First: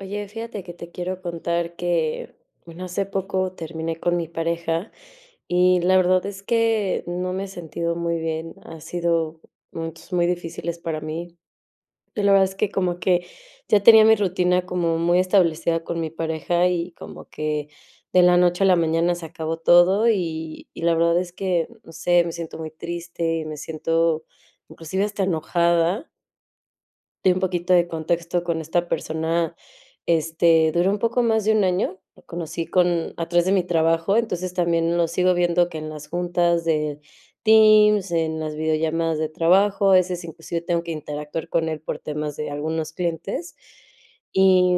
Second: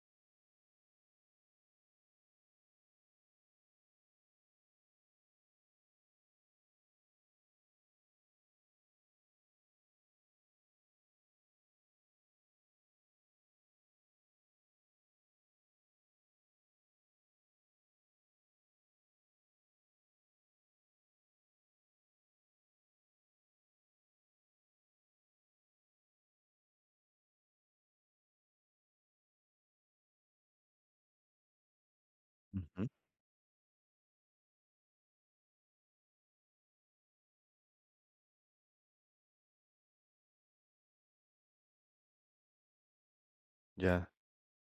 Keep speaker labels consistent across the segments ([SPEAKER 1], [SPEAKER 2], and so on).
[SPEAKER 1] Oye, fíjate que te quiero contar que, bueno, hace poco terminé con mi pareja, y la verdad es que no me he sentido muy bien, ha sido momentos muy difíciles para mí. Y la verdad es que como que ya tenía mi rutina como muy establecida con mi pareja, y como que de la noche a la mañana se acabó todo, y y la verdad es que, no sé, me siento muy triste y me siento inclusive hasta enojada. Y un poquito de contexto. Con esta persona, este, duró un poco más de un año, lo conocí
[SPEAKER 2] Ujú.
[SPEAKER 1] con a través de mi trabajo, entonces, también lo sigo viendo que en las juntas de teams, en las videollamadas de trabajo, a veces, inclusive tengo que interactuar con él por temas de algunos clientes.
[SPEAKER 2] Ya.
[SPEAKER 1] Y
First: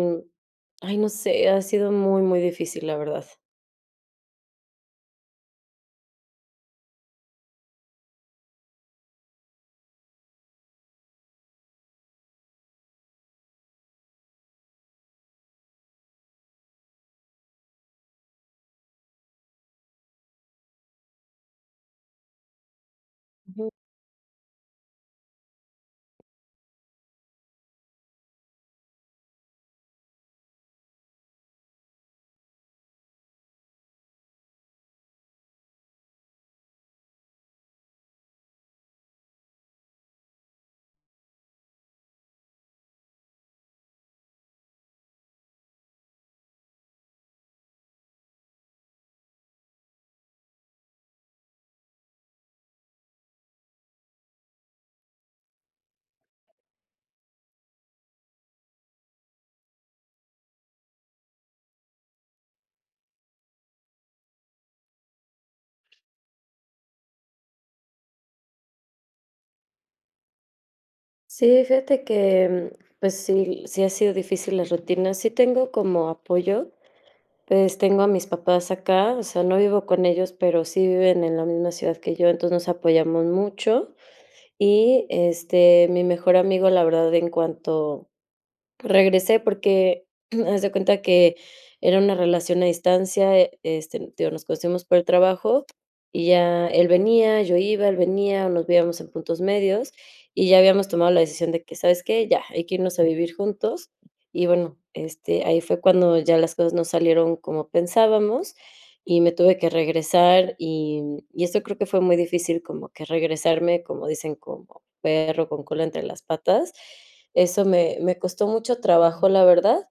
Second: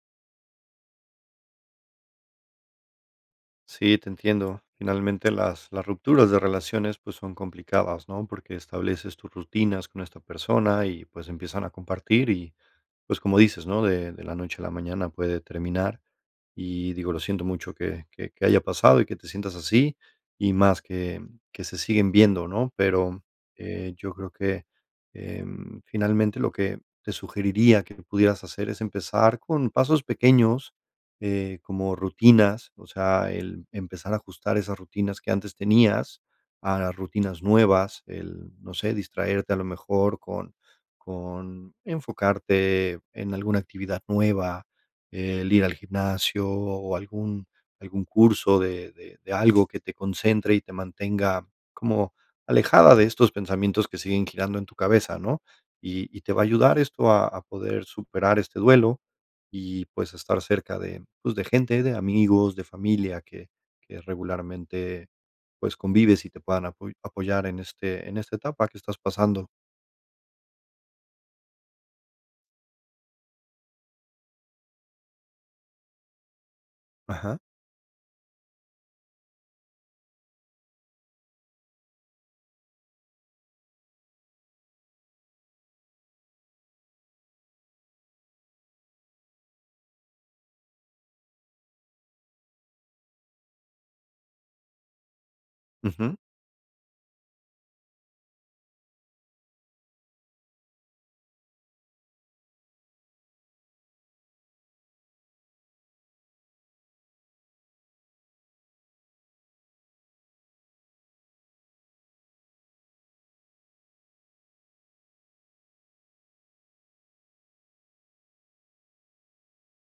[SPEAKER 1] ay, no sé, ha sido muy, muy difícil, la verdad.
[SPEAKER 2] Sí, te entiendo. Finalmente, las las rupturas de relaciones, pues, son complicadas, ¿no? Porque estableces tus rutinas con esta persona y, pues, empiezan a compartir y, pues, como dices, ¿no?, de de la noche a la mañana puede terminar, y digo, lo siento mucho que que que haya pasado y que te sientas así, y más que que se siguen viendo, ¿no? Pero,
[SPEAKER 1] Ujú.
[SPEAKER 2] eh, yo creo que, em, finalmente, lo que te sugeriría que pudieras hacer es empezar con pasos pequeños, eh, como rutinas, o sea, el empezar a ajustar esas rutinas que antes tenías a las rutinas nuevas, el no sé, distraerte a lo mejor con con enfocarte en alguna actividad nueva, eh, el ir al gimnasio o algún algún curso de de de algo que te concentre y te mantenga como alejada de estos pensamientos que siguen girando en tu cabeza, ¿no? Y y te va a ayudar esto a a poder superar este duelo y, pues, estar cerca de, pues, de gente, de amigos, de familia que que regularmente, pues, convives y te puedan apo apoyar en este en esta etapa que estás pasando.
[SPEAKER 1] Sí, fíjate que, pues sí, sí han sido difícil las rutinas. Sí tengo como apoyo.
[SPEAKER 2] Ajá.
[SPEAKER 1] Pues, tengo a mis papás acá, o sea, no vivo con ellos, pero sí viven en la misma ciudad que yo, entonces nos apoyamos mucho y, este, mi mejor amigo la verdad, en cuanto regresé porque, haz de cuenta que era una relación a distancia, este, digo, nos conocimos por el trabajo
[SPEAKER 2] Ujú.
[SPEAKER 1] y ya él venía, yo iba, él venía, nos veíamos en puntos medios y ya habíamos tomado la decisión de que, ¿sabes qué? Ya, hay que irnos a vivir juntos y, bueno, este, ahí fue cuando ya las cosas no salieron como pensábamos y me tuve que regresar y, y eso creo que fue muy difícil, como que regresarme, como dicen: "Como perro con cola entre las patas". Eso me me costó mucho trabajo, la verdad.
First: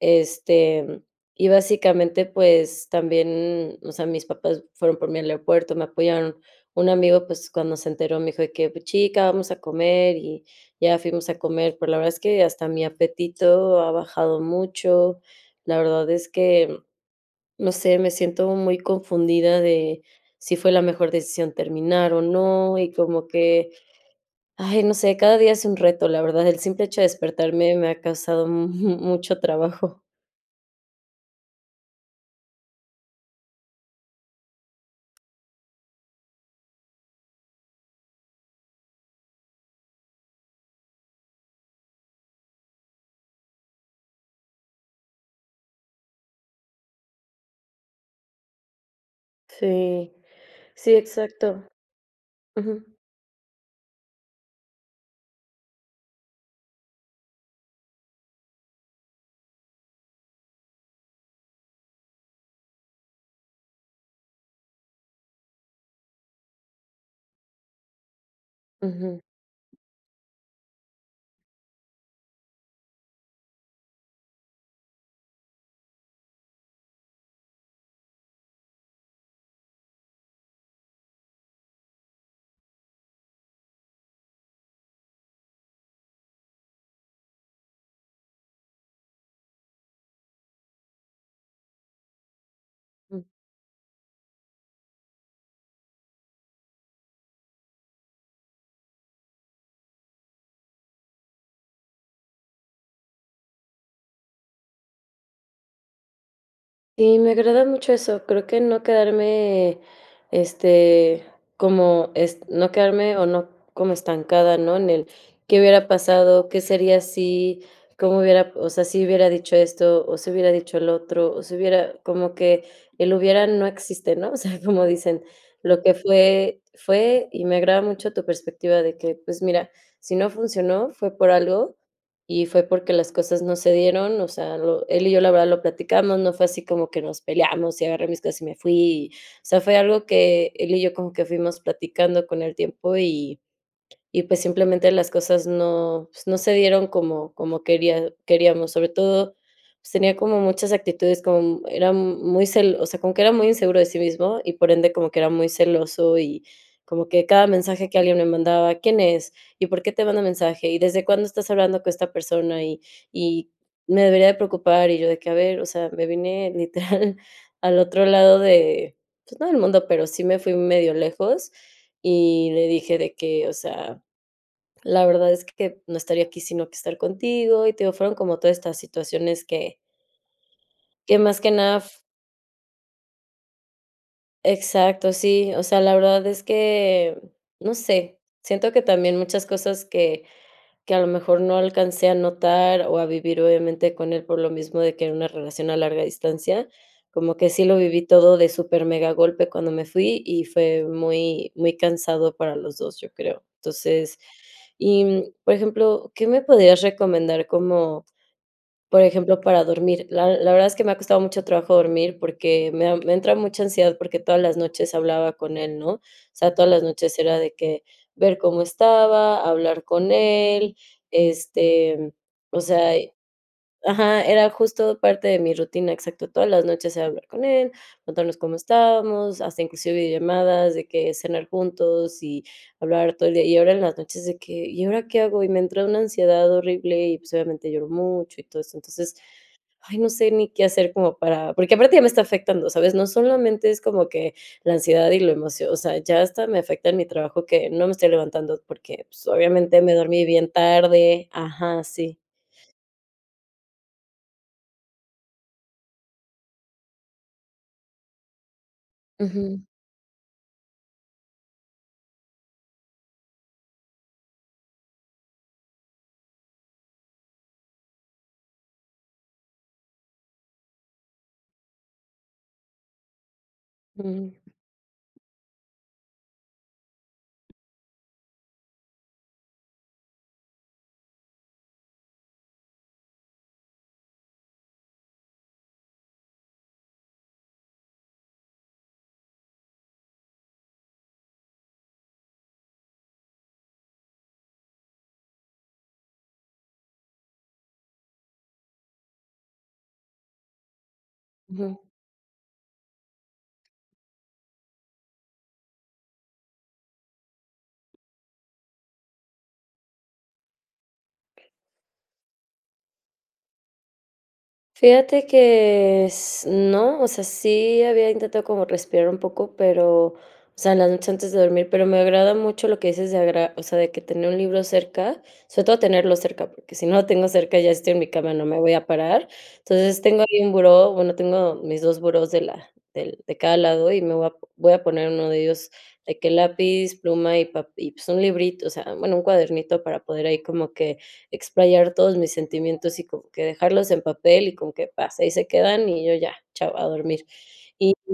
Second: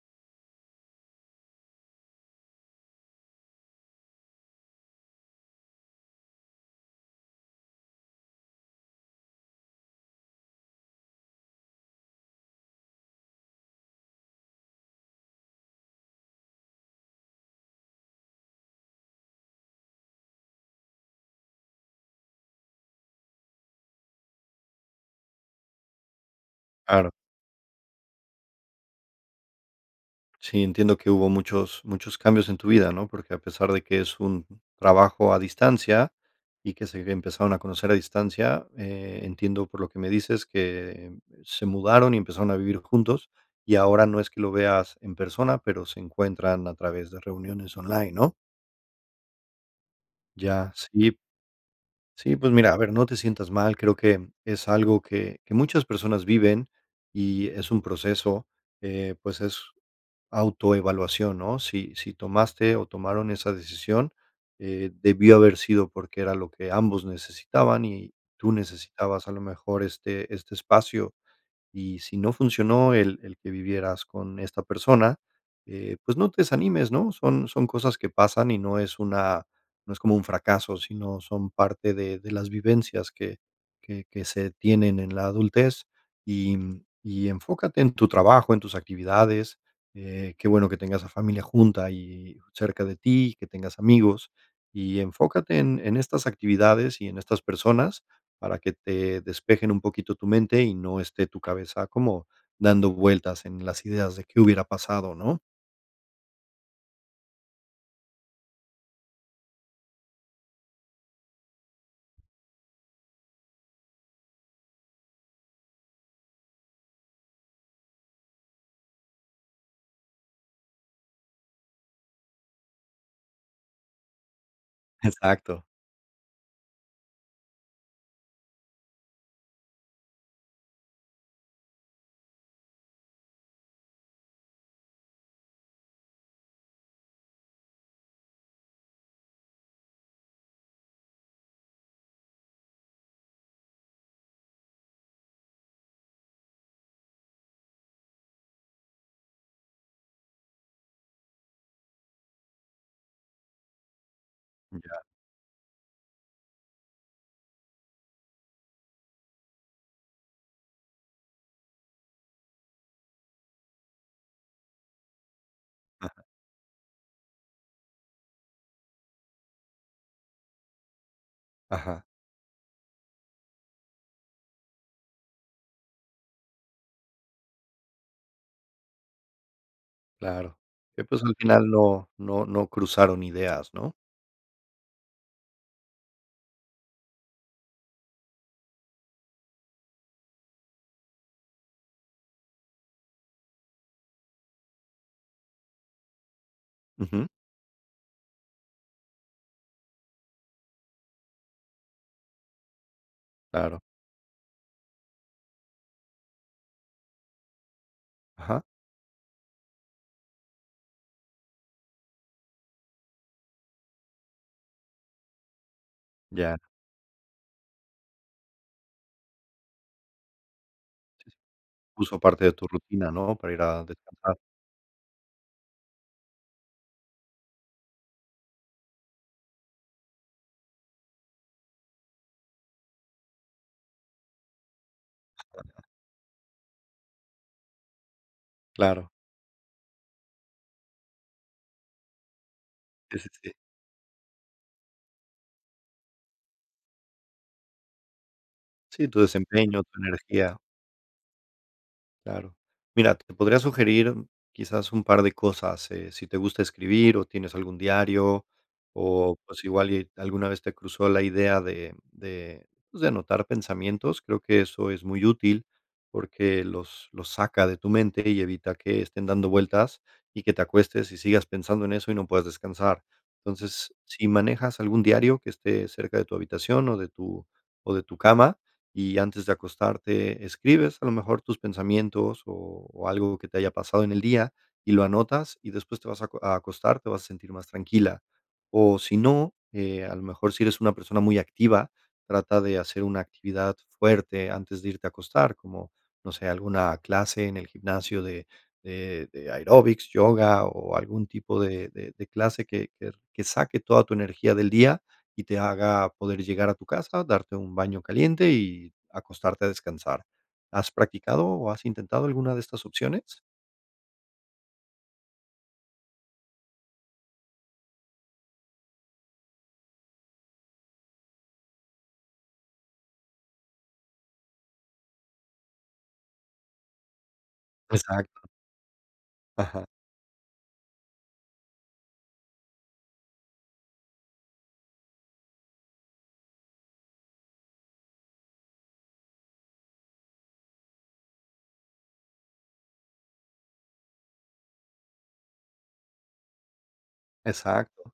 [SPEAKER 1] Este, y básicamente, pues, también, o sea, mis papás fueron por mí al aeropuerto, me apoyaron. Un amigo, pues, cuando se enteró, me dijo de que: "Pues, chica, vamos a comer". Y ya fuimos a comer, pero la verdad es que hasta mi apetito ha bajado mucho. La verdad es que, no sé, me siento muy confundida de si fue la mejor decisión terminar o no, y como que, ay, no sé, cada día es un reto, la verdad, el simple hecho de
[SPEAKER 2] Claro.
[SPEAKER 1] despertarme me ha causado mu mucho trabajo.
[SPEAKER 2] Sí, entiendo que hubo muchos muchos cambios en tu vida, ¿no? Porque, a pesar de que es un trabajo a distancia, y que se empezaron a conocer a distancia, eh, entiendo, por lo que me dices, que se mudaron y empezaron a vivir juntos, y ahora no es que lo veas en persona, pero se encuentran a través de reuniones online, ¿no?
[SPEAKER 1] Sí,
[SPEAKER 2] Ya,
[SPEAKER 1] si
[SPEAKER 2] sí.
[SPEAKER 1] exacto.
[SPEAKER 2] Sí, pues, mira, a
[SPEAKER 1] Ujú.
[SPEAKER 2] ver, no te sientas mal, creo que es algo que que muchas personas viven y es un proceso, eh, pues, es autoevaluación, ¿no? Si si tomaste o tomaron esa decisión, eh, debió haber sido porque era lo que ambos necesitaban y tú
[SPEAKER 1] Ujú.
[SPEAKER 2] necesitabas, a lo mejor, este este espacio, y si no funcionó el el que vivieras con esta persona, eh, pues, no te desanimes, ¿no?, son son cosas que pasan y no es una no es como un fracaso, sino son parte de de las vivencias que que que se tienen en la adultez. Y y enfócate en tu trabajo, en tus actividades, eh, qué bueno que tengas a familia junta y cerca de
[SPEAKER 1] Mm.
[SPEAKER 2] ti, que tengas amigos, y enfócate en en estas actividades y en estas personas para que te despejen un poquito tu mente y no esté tu cabeza como dando vueltas en las ideas de qué hubiera pasado, ¿no?
[SPEAKER 1] Sí, me agrada mucho eso, creo que no quedarme, este, como est no quedarme o no como estancada, ¿no?, en el qué hubiera pasado, qué sería si, cómo hubiera, o sea, si hubiera dicho esto o si hubiera dicho el otro, o si hubiera como que el hubiera no existe, ¿no? O sea, como dicen:
[SPEAKER 2] Exacto.
[SPEAKER 1] "Lo que fue, fue". Y me agrada mucho tu perspectiva de que, pues, mira, si no funcionó, fue por algo y fue porque las cosas no se dieron, o sea, lo él y yo la verdad lo platicamos, no fue así como que nos peleamos y agarré mis cosas y me fui. O sea, fue algo que él y yo como que fuimos platicando con el tiempo y y, pues, simplemente, las cosas no, pues, no se dieron como como quería queríamos. Sobre todo, pues, tenía como muchas actitudes, como mu era muy cel o sea, como que era muy inseguro de sí mismo y, por ende,
[SPEAKER 2] Ya.
[SPEAKER 1] como que era muy celoso y como que cada mensaje que alguien me mandaba, ¿quién es? ¿Y por qué te manda mensaje? ¿Y desde cuándo estás hablando con esta persona? ¿Y y me debería de preocupar? Y yo de que, a ver, o sea, me
[SPEAKER 2] Ajá.
[SPEAKER 1] vine, literal, al otro lado de, pues, no del mundo, pero sí me fui un medio lejos,
[SPEAKER 2] Ajá.
[SPEAKER 1] y le dije de que, o sea, la verdad es que no estaría aquí si no quisiera estar contigo y te digo, fueron como todas estas situaciones que
[SPEAKER 2] Claro. Ya,
[SPEAKER 1] que
[SPEAKER 2] pues, al
[SPEAKER 1] más que
[SPEAKER 2] final,
[SPEAKER 1] nada f
[SPEAKER 2] no no no cruzaron ideas, ¿no?
[SPEAKER 1] Exacto, sí, o sea, la verdad es que no sé, siento que también muchas cosas que que, a lo mejor, no alcancé a notar o a vivir, obviamente, con él por lo mismo de que era una relación a larga distancia,
[SPEAKER 2] Ujú.
[SPEAKER 1] como que sí lo viví todo de supermegagolpe cuando me fui y fue muy muy cansado para los 2 yo creo.
[SPEAKER 2] Claro.
[SPEAKER 1] Entonces, y, por ejemplo, ¿qué me podrías recomendar como,
[SPEAKER 2] Ajá
[SPEAKER 1] por ejemplo, para dormir? La la verdad es que me ha costado mucho trabajo dormir, porque me da me entra mucha ansiedad, porque todas las noches hablaba con él, ¿no? O sea,
[SPEAKER 2] Ya.
[SPEAKER 1] todas las noches era de que, ver cómo estaba, hablar con él,
[SPEAKER 2] Sí, sí.
[SPEAKER 1] este,
[SPEAKER 2] [unintelligible] parte de
[SPEAKER 1] o
[SPEAKER 2] tu
[SPEAKER 1] sea,
[SPEAKER 2] rutina,
[SPEAKER 1] y
[SPEAKER 2] ¿no?, para ir a
[SPEAKER 1] Ajá,
[SPEAKER 2] descansar.
[SPEAKER 1] era justo parte de mi rutina, exacto, todas las noches era hablar con él, contarnos cómo estábamos, hasta inclusive llamadas de que cenar juntos y hablar todo el día. Y ahora en las noches de que, ¿y ahora qué hago? Y me entra una ansiedad horrible y, pues, obviamente, lloro mucho y todo eso.
[SPEAKER 2] Claro.
[SPEAKER 1] Entonces, ay, no sé ni qué hacer como para porque aparte ya me está afectando, ¿sabes? No
[SPEAKER 2] Es, este
[SPEAKER 1] solamente es como que la ansiedad y la emocio o sea, ya hasta me afecta en mi trabajo que no me estoy levantando porque,
[SPEAKER 2] Sí, tu
[SPEAKER 1] pues, obviamente,
[SPEAKER 2] desempeño,
[SPEAKER 1] me
[SPEAKER 2] tu
[SPEAKER 1] dormí bien
[SPEAKER 2] energía.
[SPEAKER 1] tarde ajá, sí.
[SPEAKER 2] Claro. Mira, te podría sugerir quizás un par de cosas, eh, si te gusta escribir o tienes algún diario o,
[SPEAKER 1] Ujú.
[SPEAKER 2] pues, igual y alguna vez te cruzó la idea de de, pues, de anotar pensamientos, creo que eso es muy útil, porque los los saca de tu mente y evita que estén dando vueltas y que te acuestes y sigas pensando en eso y no puedas descansar. Entonces, si
[SPEAKER 1] Ujú.
[SPEAKER 2] manejas algún diario que esté cerca de tu habitación o de tu o de tu cama, y antes de acostarte escribes, a lo mejor, tus pensamientos o o algo que te haya pasado en el día y lo anotas, y después te vas a co a acostar, te vas a sentir más tranquila. O si no, eh, a lo mejor, si eres una persona muy activa, trata de hacer una actividad fuerte antes de irte a acostar, como, no sé, alguna clase en el gimnasio de de de aeróbics, yoga o algún tipo
[SPEAKER 1] Ujú.
[SPEAKER 2] de de de clase que que que saque toda tu energía del día y te haga poder llegar a tu casa, darte un baño caliente y acostarte a descansar. ¿Has practicado o has intentado alguna de estas opciones?
[SPEAKER 1] Fíjate que s no, o sea, sí había intentado como respirar un poco, pero, o sea, las noches antes de dormir, pero me agrada mucho lo que dices de agarrar, o sea, de que tener un libro cerca, sobre todo tenerlo cerca, porque si no lo tengo cerca y ya estoy en mi cama,
[SPEAKER 2] Exacto.
[SPEAKER 1] no me voy a parar.
[SPEAKER 2] Ajá.
[SPEAKER 1] Entonces, tengo ahí un buró, bueno, tengo mis 2 burós de la del de cada lado y me voy a voy a poner 1 de ellos, de que lápiz, pluma, y un pape pues, un librito, o sea, bueno, un cuadernito para poder ahí como que explayar todos mis sentimientos y como, que dejarlos en papel, y como qué pasa, y ahí se quedan, y yo ya, chao, a dormir. Y
[SPEAKER 2] Exacto.
[SPEAKER 1] y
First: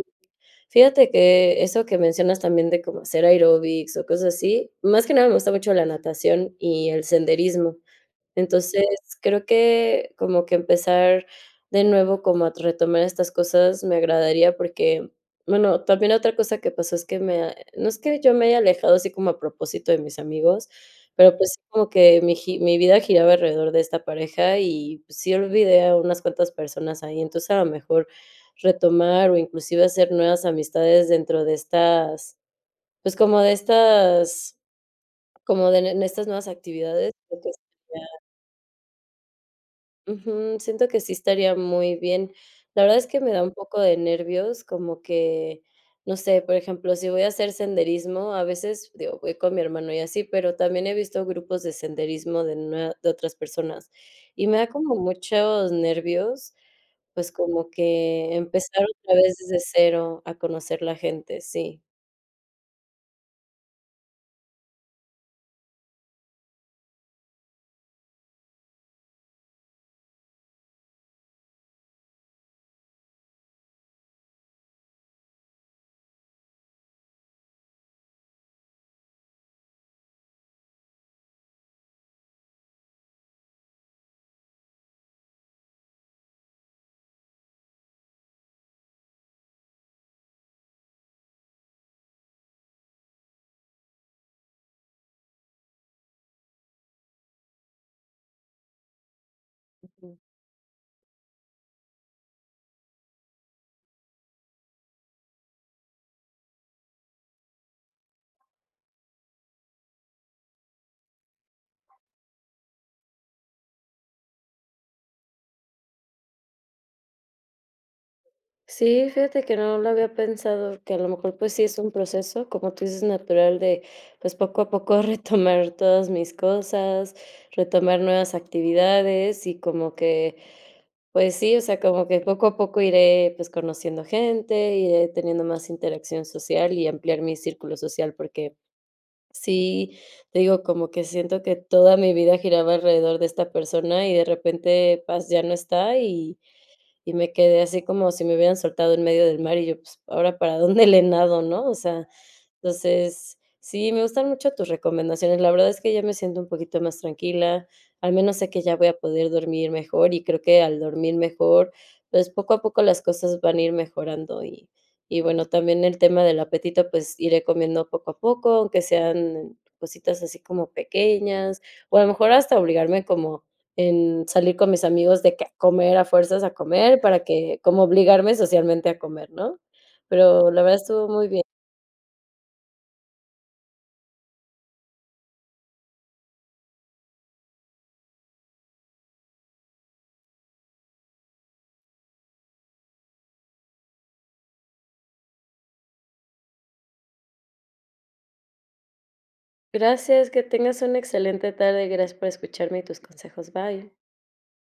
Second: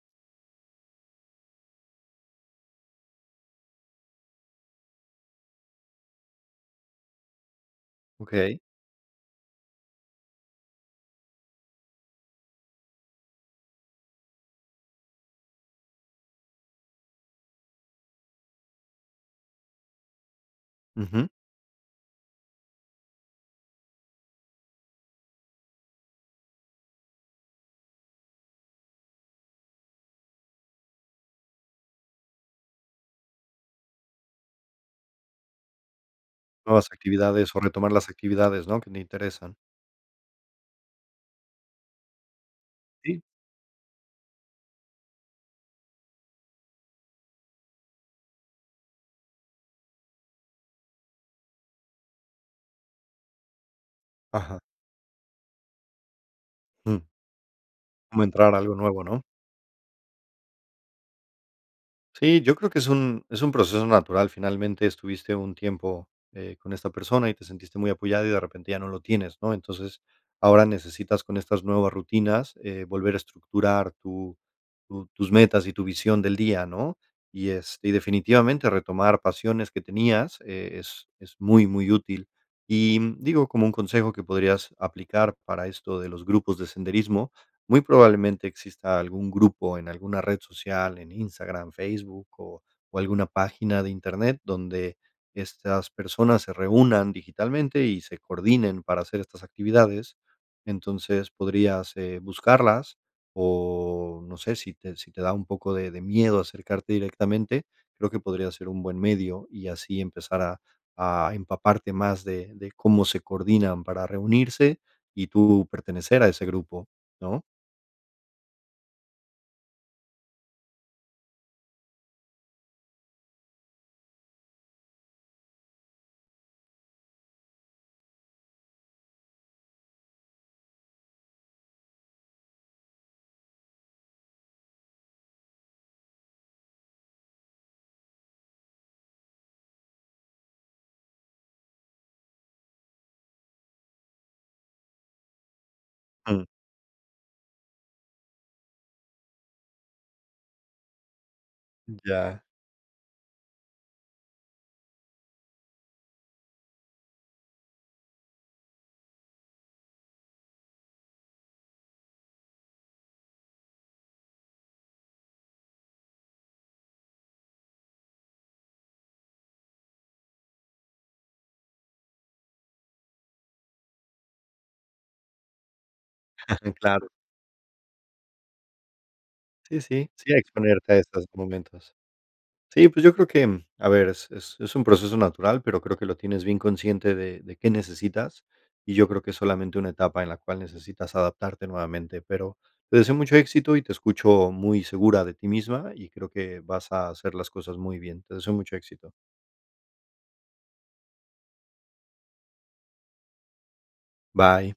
[SPEAKER 1] fíjate que eso que mencionas también de cómo hacer aeróbics o cosas así, más que nada me gusta mucho la natación y el senderismo,
[SPEAKER 2] Okey.
[SPEAKER 1] entonces, creo que como que empezar de nuevo como a retomar estas cosas me agradaría, porque, bueno, también otra cosa que pasó es que me ha no es que yo me haya alejado así como a propósito de mis amigos,
[SPEAKER 2] Ujú.
[SPEAKER 1] pero, pues, sí como que mi gi mi vida giraba alrededor de esta pareja y, pues, sí, olvidé a unas cuantas personas ahí. Entonces, a lo mejor, retomar o inclusive hacer nuevas amistades dentro de estas, pues, como de estas como de en en estas nuevas
[SPEAKER 2] Nuevas
[SPEAKER 1] actividades, porque
[SPEAKER 2] actividades o retomar
[SPEAKER 1] estudiar
[SPEAKER 2] las actividades, ¿no?, que te interesan.
[SPEAKER 1] Ujú, siento que sí estaría muy bien. La verdad es que
[SPEAKER 2] Sí.
[SPEAKER 1] me da un poco de nervios, como que, no sé, por ejemplo, si voy a hacer senderismo, a veces digo, voy con mi hermano y así, pero también he visto grupos de senderismo de nue de otras personas, y me
[SPEAKER 2] Ajá.
[SPEAKER 1] da como muchos nervios,
[SPEAKER 2] Mm.
[SPEAKER 1] pues, como
[SPEAKER 2] Como
[SPEAKER 1] que
[SPEAKER 2] entrar a algo
[SPEAKER 1] empezar
[SPEAKER 2] nuevo,
[SPEAKER 1] otra
[SPEAKER 2] ¿no?
[SPEAKER 1] vez desde cero a conocer la gente, sí.
[SPEAKER 2] Sí, yo creo que es un es un proceso natural, finalmente estuviste un tiempo, eh, con esta persona y te sentiste muy apoyada, y de repente ya no lo tienes, ¿no?, entonces, ahora necesitas con estas nuevas rutinas, eh, volver a estructurar tu, tu tus metas y tu visión del día, ¿no?, y es y definitivamente retomar pasiones que tenías, eh, es es muy, muy útil, y digo, como un consejo que podrías aplicar para esto de los grupos de senderismo, muy probablemente exista algún grupo en alguna red social, en Instagram, Facebook o o alguna página de Internet donde, estas personas se reúnan digitalmente y se coordinen para hacer estas actividades,
[SPEAKER 1] Okey.
[SPEAKER 2] entonces podrías, eh, buscarlas, o no sé si te si te da un poco de de miedo acercarte directamente, creo que podría ser un buen medio y así empezar a a empaparte más de de cómo se coordinan para reunirse y tú pertenecer a ese grupo, ¿no?
[SPEAKER 1] Sí, fíjate que no lo había pensado, que a lo mejor pues sí es un proceso, como tú dices, natural de, pues, poco a poco retomar todas mis cosas, retomar nuevas actividades y como que, pues sí, o sea, como que poco a poco iré, pues conociendo gente, iré teniendo más interacción social y ampliar mi círculo social, porque, sí te digo, como que siento que toda mi vida giraba alrededor de esta persona y de repente, ¡paz!, ya no está y
[SPEAKER 2] Mm.
[SPEAKER 1] y me quedé así como si me hubieran soltado en medio del mar y yo: "Pues, ahora para dónde le nado, ¿no?", o sea,
[SPEAKER 2] Ya.
[SPEAKER 1] entonces, sí, me gustan mucho tus recomendaciones, la verdad es que ya me siento un poquito más tranquila, al menos sé que ya voy a poder dormir mejor y creo que al dormir mejor, pues, poco a poco las cosas van a ir mejorando y y bueno, también el tema del apetito, pues iré comiendo poco a poco, aunque sean, cositas así como pequeñas, o a lo mejor hasta obligarme como en salir con mis amigos de que a comer a fuerzas a comer
[SPEAKER 2] Claro.
[SPEAKER 1] para que como obligarme socialmente a comer, ¿no?,
[SPEAKER 2] Sí, sí, sí, a
[SPEAKER 1] pero la verdad
[SPEAKER 2] exponerte a
[SPEAKER 1] estuvo
[SPEAKER 2] estos
[SPEAKER 1] muy bien.
[SPEAKER 2] momentos. Sí, pues yo creo que, a ver, es es un proceso natural, pero creo que lo tienes bien consciente de de qué necesitas, y yo creo que es solamente una etapa en la cual necesitas adaptarte nuevamente, pero, te deseo mucho éxito y te escucho muy segura de ti misma, y creo que vas a hacer las cosas muy bien, te deseo mucho éxito.
[SPEAKER 1] Gracias, que tengas una excelente tarde, gracias por escucharme y tus consejos, bye.
[SPEAKER 2] Bye.